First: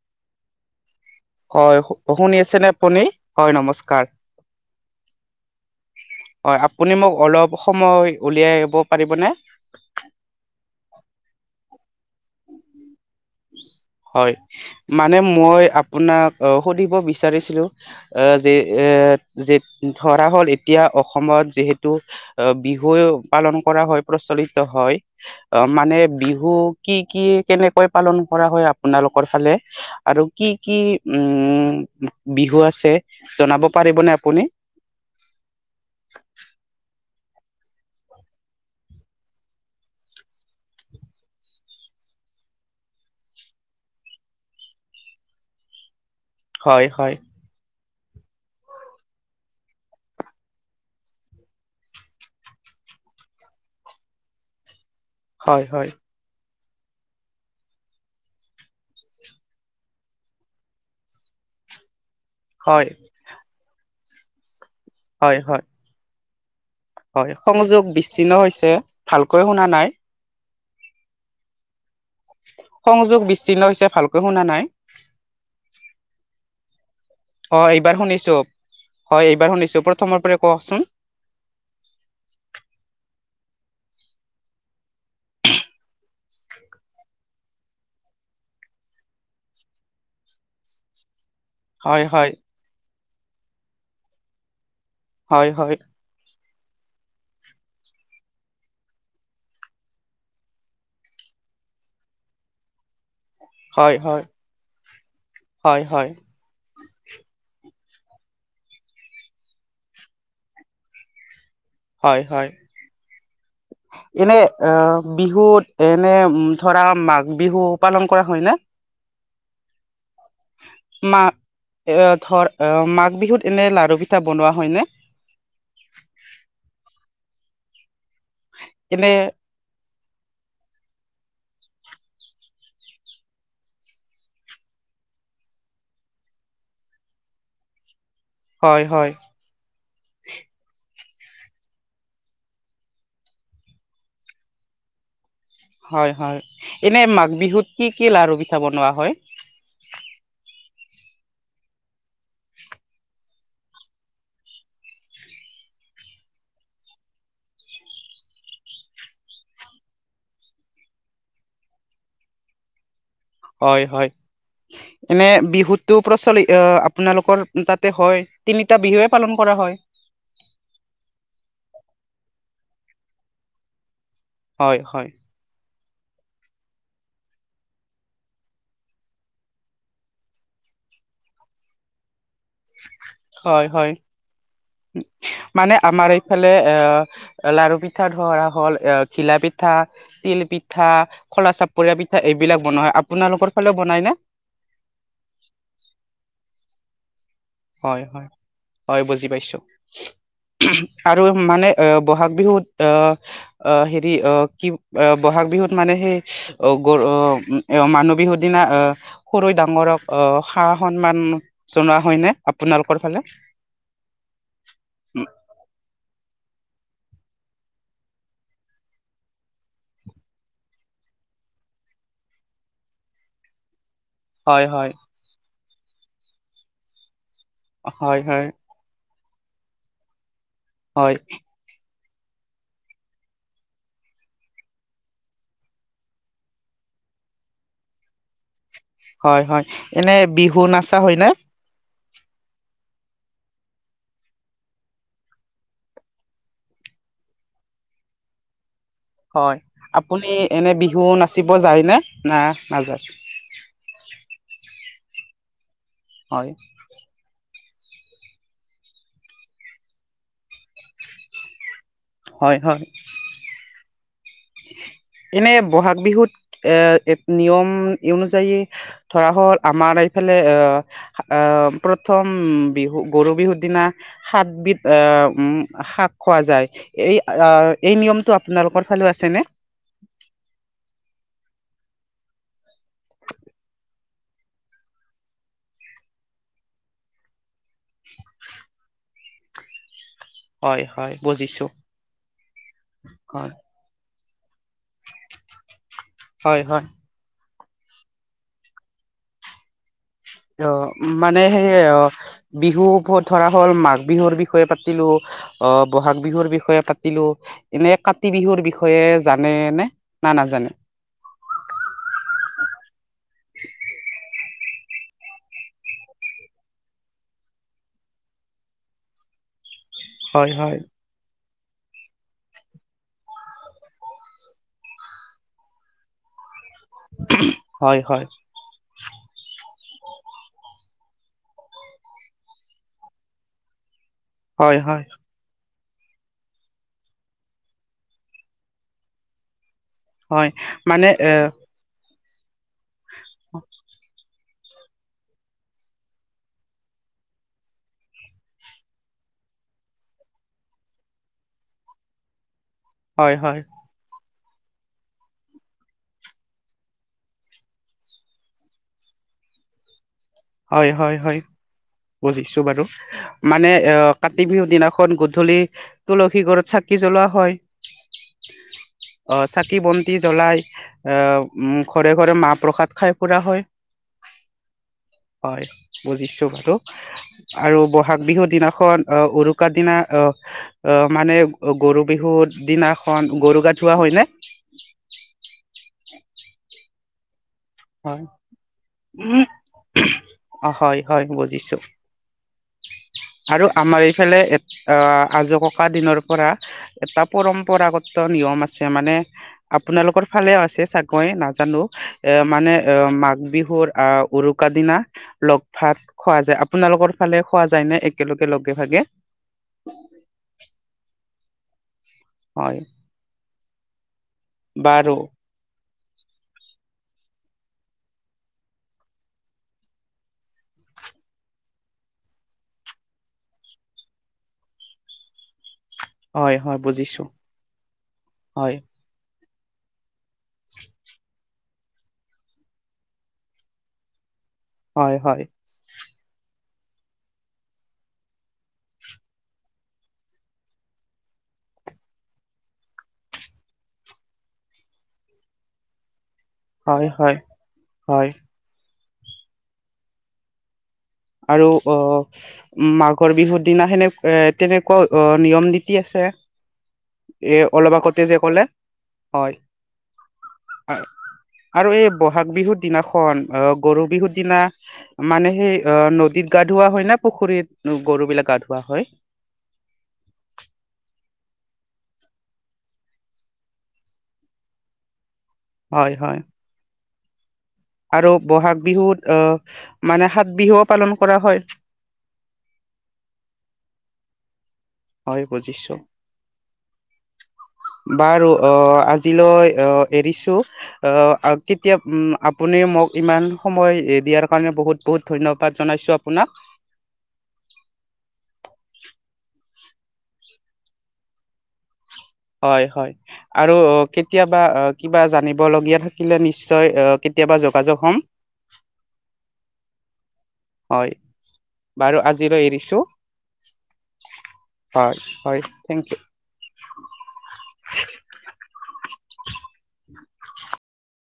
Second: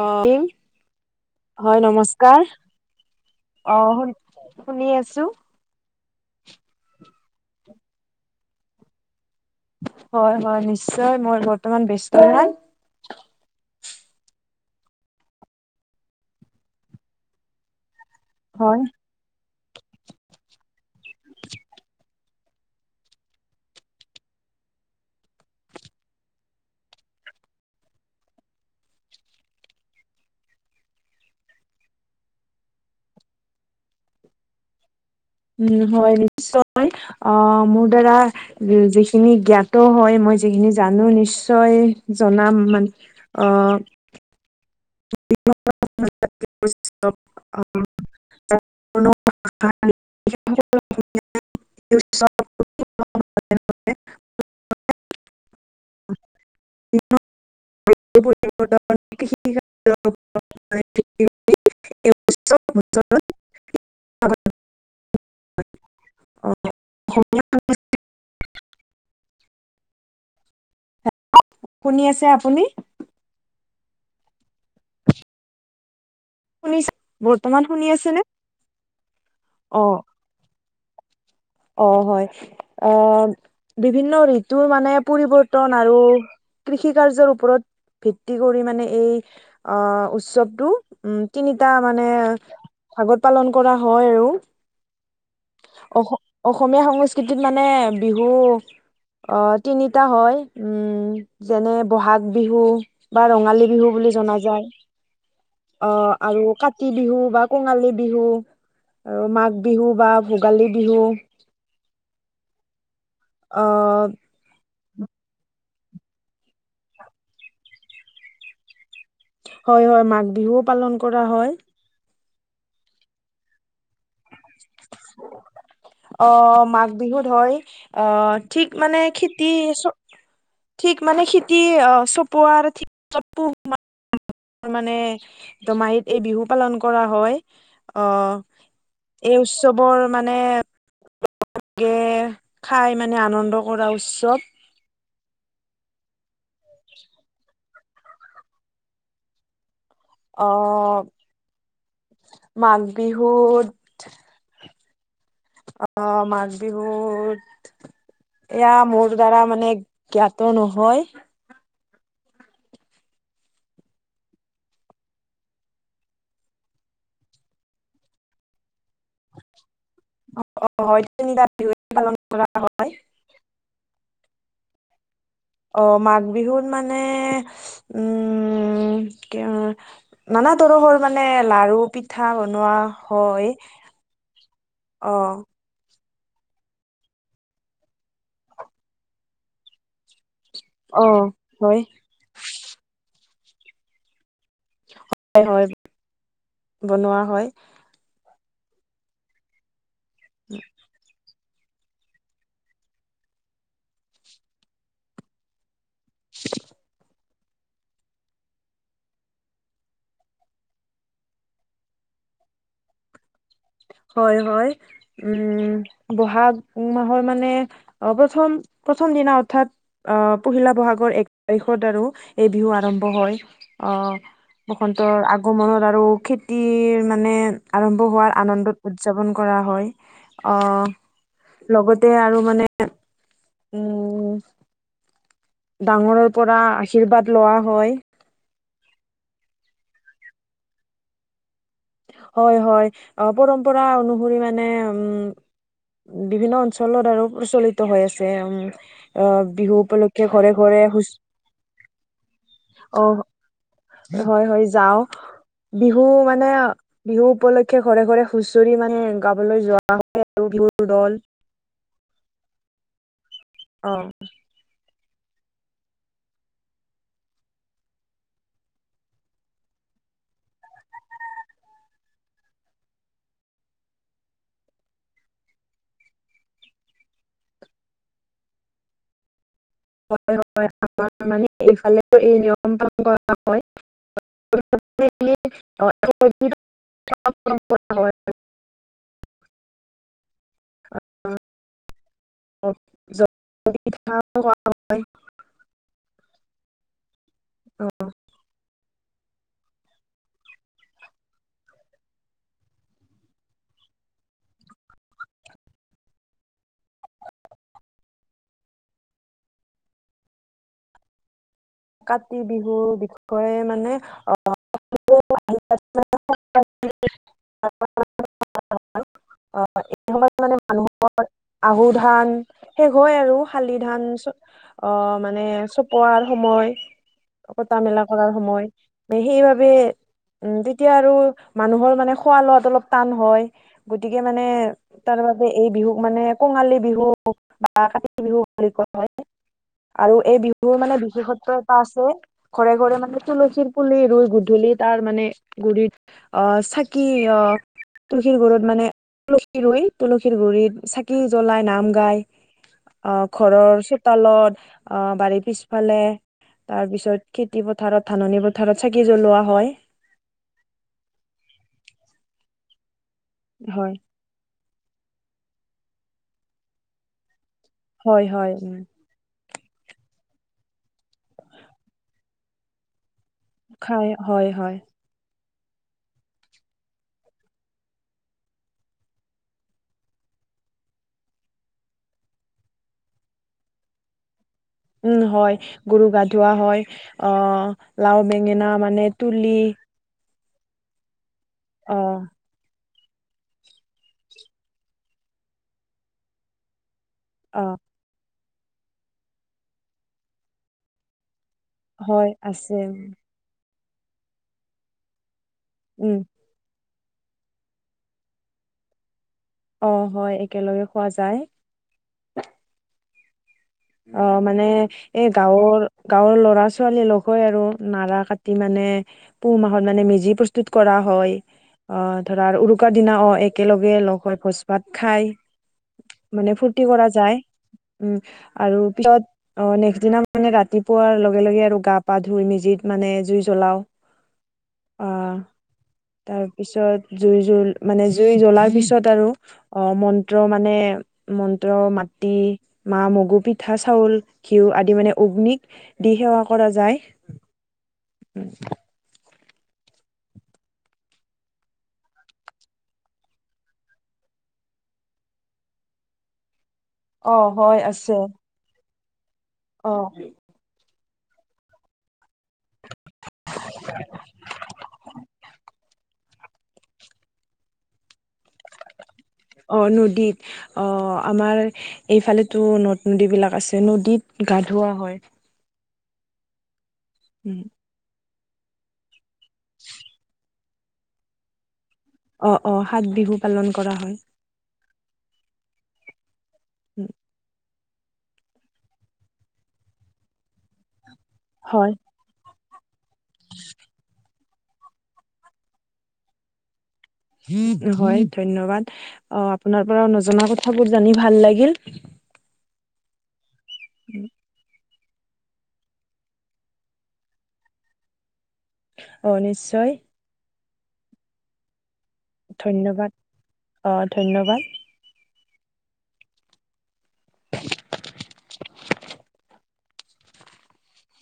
অ' [unintelligible] হয়, শুনি আছেনে আপুনি, হয় অ', নমস্কাৰ। শুন শুনি আছো হয় আপুনি মোক অলপ সময় উলিয়াব পাৰিবনে? হয় হয় নিশ্চয়, মই বৰ্তমান বেছি হয়। মানে মই আপোনাক সুধিব বিচাৰিছিলোঁ অ যি হয় এ যে ধৰাহ'ল এতিয়া অসমত যিহেতু বিহু পালন কৰা হয়, প্ৰচলিত হয় হয, অ মানে বিহু কি কি কেনেকৈ পালন কৰা হয় আপোনালোকৰ ফালে আৰু কি কি, উম বিহু আছে, জনাব পাৰিবনে আপুনি? [inaudible] উম হয় নিশ্চয়, অ', মোৰ দ্বাৰা যিখিনি জ্ঞাত হয় মই মই যিখিনি জানো নিশ্চয় জনাম মান, অ' হয় হয় [unintelligible] [unintelligible] [unintelligible] হয় হয়। [unintelligible] [unintelligible] হয় [unintelligible] হয় হয়। হয় সংযোগ বিচ্ছিন্ন হৈছে ভালকৈ শুনা নাই। আছে আপুনি সংযোগ বিচ্ছিন্ন হৈছে ভালকৈ শুনা নাই। শুনিছে বৰ্তমান অ', শুনি এইবাৰ আছেনে? শুনিছো হয় এইবাৰ শুনিছো অ', প্ৰথমৰ পৰা কওকচোন। অ হয় আহ বিভিন্ন ঋতুৰ মানে পৰিৱৰ্তন আৰু। কৃষি কাৰ্যৰ ওপৰত ভিত্তি কৰি মানে এই অ, উৎসৱটো উম, তিনিটা হয় মানে হয় ভাগত পালন কৰা হয় আৰু। হয়, হয় অস অসমীয়া সংস্কৃতিত মানে বিহু অ, তিনিটা হয় উম, যেনে বহাগ বিহু বা ৰঙালী বিহু হয় বুলি হয় জনা যায় হয় অ, হয় আৰু কাতি বিহু বা কঙালী বিহু আৰু মাঘ বিহু বা ভোগালী বিহু। হয় হয় আহ এনে অ, বিহুত এনে ধৰা মাঘ বিহু পালন কৰা হয় নে? হয় হয় মাঘ বিহুও পালন কৰা মা হয়। এ ধৰ অ, মাঘ বিহুত এনে লাৰু পিঠা বনোৱা হয় নে? অ', ঠিক মানে খেতি চ ঠিক মানে খেতি অ, চপোৱাৰ ঠিক [unintelligible] তাৰ মানে দোমাহীত এই বিহু পালন কৰা হয়। অ, হয় হয় এই উৎসৱৰ মানে লাগে খাই মানে আনন্দ কৰা উৎসৱ। হয় হয় এনে মাঘ বিহুত কি কি লাৰু পিঠা বনোৱা হয়? অ, মাঘ বিহুত অ, মাঘ বিহুত এয়া মোৰ দ্বাৰা মানে জ্ঞাতো নহয় হয় হয় এনে বিহুতটো প্ৰচলিত আপোনালোকৰ তাতে হয় তিনিটা বিহুৱে পালন কৰা হয়। হয় তিনিতা বিহুৱে পালন কৰা হয়। হয় হয় অ, মাঘ বিহুত মানে উম, কিএ নানা ত তৰহৰ মানে লাৰু পিঠা পিঠা বনোৱা হয়, অ, ইফালে এ লাৰু পিঠা ধৰা হ'ল, এ ঘিলা পিঠা, তিল পিঠ পিঠা, অ খলা হয় চাপৰীয়া পিঠা, এইবিলাক বনোৱা হয় আপোনালোকৰ ফালেও বনাই নে? হয় বনোৱা হয় হয়, হয়, হয়, বুজি পাইছো আৰু মানে অ, ব'হাগ বিহুত অ, অ, হেৰি অ, কি অ, বহাগ বিহুত মানে সেই অ, গৰু অ উম, মানুহ বিহু দিনা অ, সৰুই ডাঙৰক অ, সা-সন্মান জনোৱা হয়নে? আপোনালোকৰ ফালে? হয়, হয়, উম, ব'হাগ মাহৰ মানে, অ, প্ৰথম-প্ৰথম দিনা অৰ্থাৎ অ, পহিলা বহাগত এক তাৰিখত আৰু এই বিহু আৰম্ভ হয়। অ, হয় হয় বসন্তৰ আগমনত আৰু খেতিৰ মানে আৰম্ভ হয় হোৱাৰ হয় আনন্দত উদযাপন কৰা হয় অ, হয় লগত তে আৰু মানে উম, ডাঙৰৰ পৰা আশীৰ্বাদ লোৱা হয়। হয় হয়, এনে বিহু নাচা হয় নে? হয় হয়, পৰম্পৰা অনুসৰি মানে উম, বিভিন্ন অঞ্চলত আৰু প্ৰচলিত হৈ আছে, উম, অ, হয় বিহু আপুনি উপলক্ষে ঘৰে এনে ঘৰে বিহু হুচ, নাচিব যায়নে না নাযায় অ, হয়- হয় যাও, বিহু হয় মানে বিহু উপলক্ষে ঘৰে- ঘৰে হুচৰি মানে গাবলৈ যোৱা হয় আৰু বিহুৰ দল। হয় হ। অ', এনে ব'হাগ বিহুত এ নিয়ম অনুযায়ী ধৰা হ'ল আমাৰ এফালে এ-এ প্ৰথম বিহু-গৰু বিহুৰ দিনা সাতবিধ এ আহ উম, শাক খোৱা যায়। এই -এই নিয়মটো আপোনালোকৰ ও ফালে আছেনে? হয়- হয়, আমাৰ মানে এইফালে এই নিয়ম পালন কৰা হয়। [unintelligible] [inaudible] হয় - হয়, বুজিছো অ, হয়। [unintelligible] হয় - হয়। অ', অ, মানে সেই বিহু প-ধৰা হ'ল মাঘ বিহুৰ বিষয়ে পাতিলো, অ, ব'হাগ বিহুৰ বিষয়ে পাতিলো। এনে কাতি বিহুৰ বিষয়ে জানেনে? নাজানে? [inaudible] কাতি [unintelligible] [unintelligible] আহ এইটো সময়ত হয় মানে হয় মানুহৰ আহু ধান শেষ হয় আৰু, শালি ধান চ অ, মানে চপোৱাৰ সময়। কটা হয় মেলা হয় কৰাৰ সময়। সেইবাবে, উম, তেতিয়া আৰু মানুহৰ মানে খোৱা-লোৱাত অলপ টান হয়। গতিকে মানে হয় হয় তাৰ বাবে এই বিহু মানে কঙালী বিহু বা কাতি বিহু বুলি কোৱা হয়। আৰু এই হয় বিহুৰো মানে এ বিশেষত্ব এটা আছে, ঘৰে ঘৰে মানে তুলসীৰ পুলি ৰুই গু ধূলি তাৰ মানে গুৰিত আহ চাকি অ, তুলসীৰ গুৰত মানে, তুলসী ৰুই তুলসীৰ গুৰিত চাকি জ্বলাই নাম গায়। অ, হয় হয় ঘৰৰ চোতালত, অ বাৰীৰ পিছফালে। তাৰপিছত খেতি পথাৰত ধাননি পথাৰত চাকি জ্বলোৱা হয়। হয়-হয়- হয় বুজিছো বাৰু মানে এ হয় কাতি বিহু দিনা খন গধূলি তুলসী গৰত চাকি জ্বলোৱা হয়। হয়-হয়। খাকি বন্তি জ্বলাই ঘৰে- ঘৰে মাহ প্ৰসাদ খাই। ফুৰা হয় খাই হয়-হয়। হয় বুজিছো বাৰু আৰু বহাগ বিহুৰ দিনাখন আহ উৰুকাৰ দিনা অ, মানে গৰু বিহুৰ দিনাখন গৰু গা ধওৱা হয়নে। উম, হয়। গৰু গা ধোৱা হয় অ, লাও হয় বেঙেনা মানে তুলি অ, হয়-হয় বজ অহ ', আৰু আমাৰ এইফালে এ অহ, আজো ককা দিনৰ পৰা। এটা অ পৰম্পৰাগত নিয়ম আছে মানে আপোনালোকৰ ফালে আছে চাগৈ ন। জানো হয় এ মানে আছে অহ, মাঘ বিহুৰ আহ উৰুকা দিনা। লগ ভাগ উম খোৱা যায়। আপোনালোকৰ ফালে খোৱা যায় নে একেলগে লগে ভাগে। অ, হয় একেলগে খোৱা যায়। হয় অ, মানে বাৰু এই গাৱৰ গাৱৰ ল'ৰা ছোৱালী লগ হৈ আৰু নাৰা কাটি মানে পুহ মাহত মানে মেজি প্ৰস্তুত কৰা। হয় আহ ধৰা উৰুকাৰ দিনা অ একেলগে লগ হৈ ভোজ ভাত খাই। মানে হয় হয় ফুৰ্তি কৰা বুজিছো যায় উম, হয় আৰু পিছত অ', নেক্সট দিনা মানে ৰাতিপুৱাৰ লগে লগে আৰু গা- পা ধুই মেজিত মানে জুই জ্বলাও [inaudible] হয়, আহ হয় তাৰপিছত জুই জল মানে জুই জ্বলাৰ পিছত আৰু অ', মন্ত্ৰ মানে মন্ত্ৰ মাটি মা মগু পিঠা চাউল ঘিউ আদি মানে অগ্নিক দি সেৱা কৰা যায় হয় হয় হয় আৰু অ' মাঘৰ বিহুৰ দিনা সেনে এ তেনেকুৱাও অ নিয়ম নীতি আছে অ এ হয় অলব আছে আগতে যে কলে হয় অ', আৰু এই বহাগ বিহুত দিনাখন অ', গৰু বিহুৰ দিনা মানে সেই অ', নদীত গা ধুওা হয় না পুখুৰীত গৰু বিলাক গা ধুা অ, ' নদীত অ আমাৰ এইফালেতো নদ- নদী বিলাক আছে নদীত গা ধওৱা হয় হয়, হয় উম আৰু বহাগ বিহুত আহ মানে সাত বিহুও পালন কৰা হয় অ' অ' সাত বিহু পালন কৰা হয়। হয় বুজিছো উম বাৰু অ আজিলৈ অহ এৰিছো অ আৰ হয় কেতিয়া আপ আপুনি মোক ইমান সময় দিয়াৰ কাৰণে বহুত বহুত ধন্যবাদ জনাইছো আপোনাক। হয় ধন্যবাদ। অ আপোনাৰ পৰা নজনা কথাবোৰ জানি ভাল লাগিল। হয় হয় আৰু কেতিয়াবা কিবা জানিব লগীয়া থাকিলে নিশ্চয় অহ কেতিয়াবা যোগাযোগ হম। অহ নিশ্চয় হয় বাৰু আজিলৈ এৰিছো ধন্যবাদ অ ধন্যবাদ হয়। হয় থেংক ইউ। [unintelligible] [unintelligible]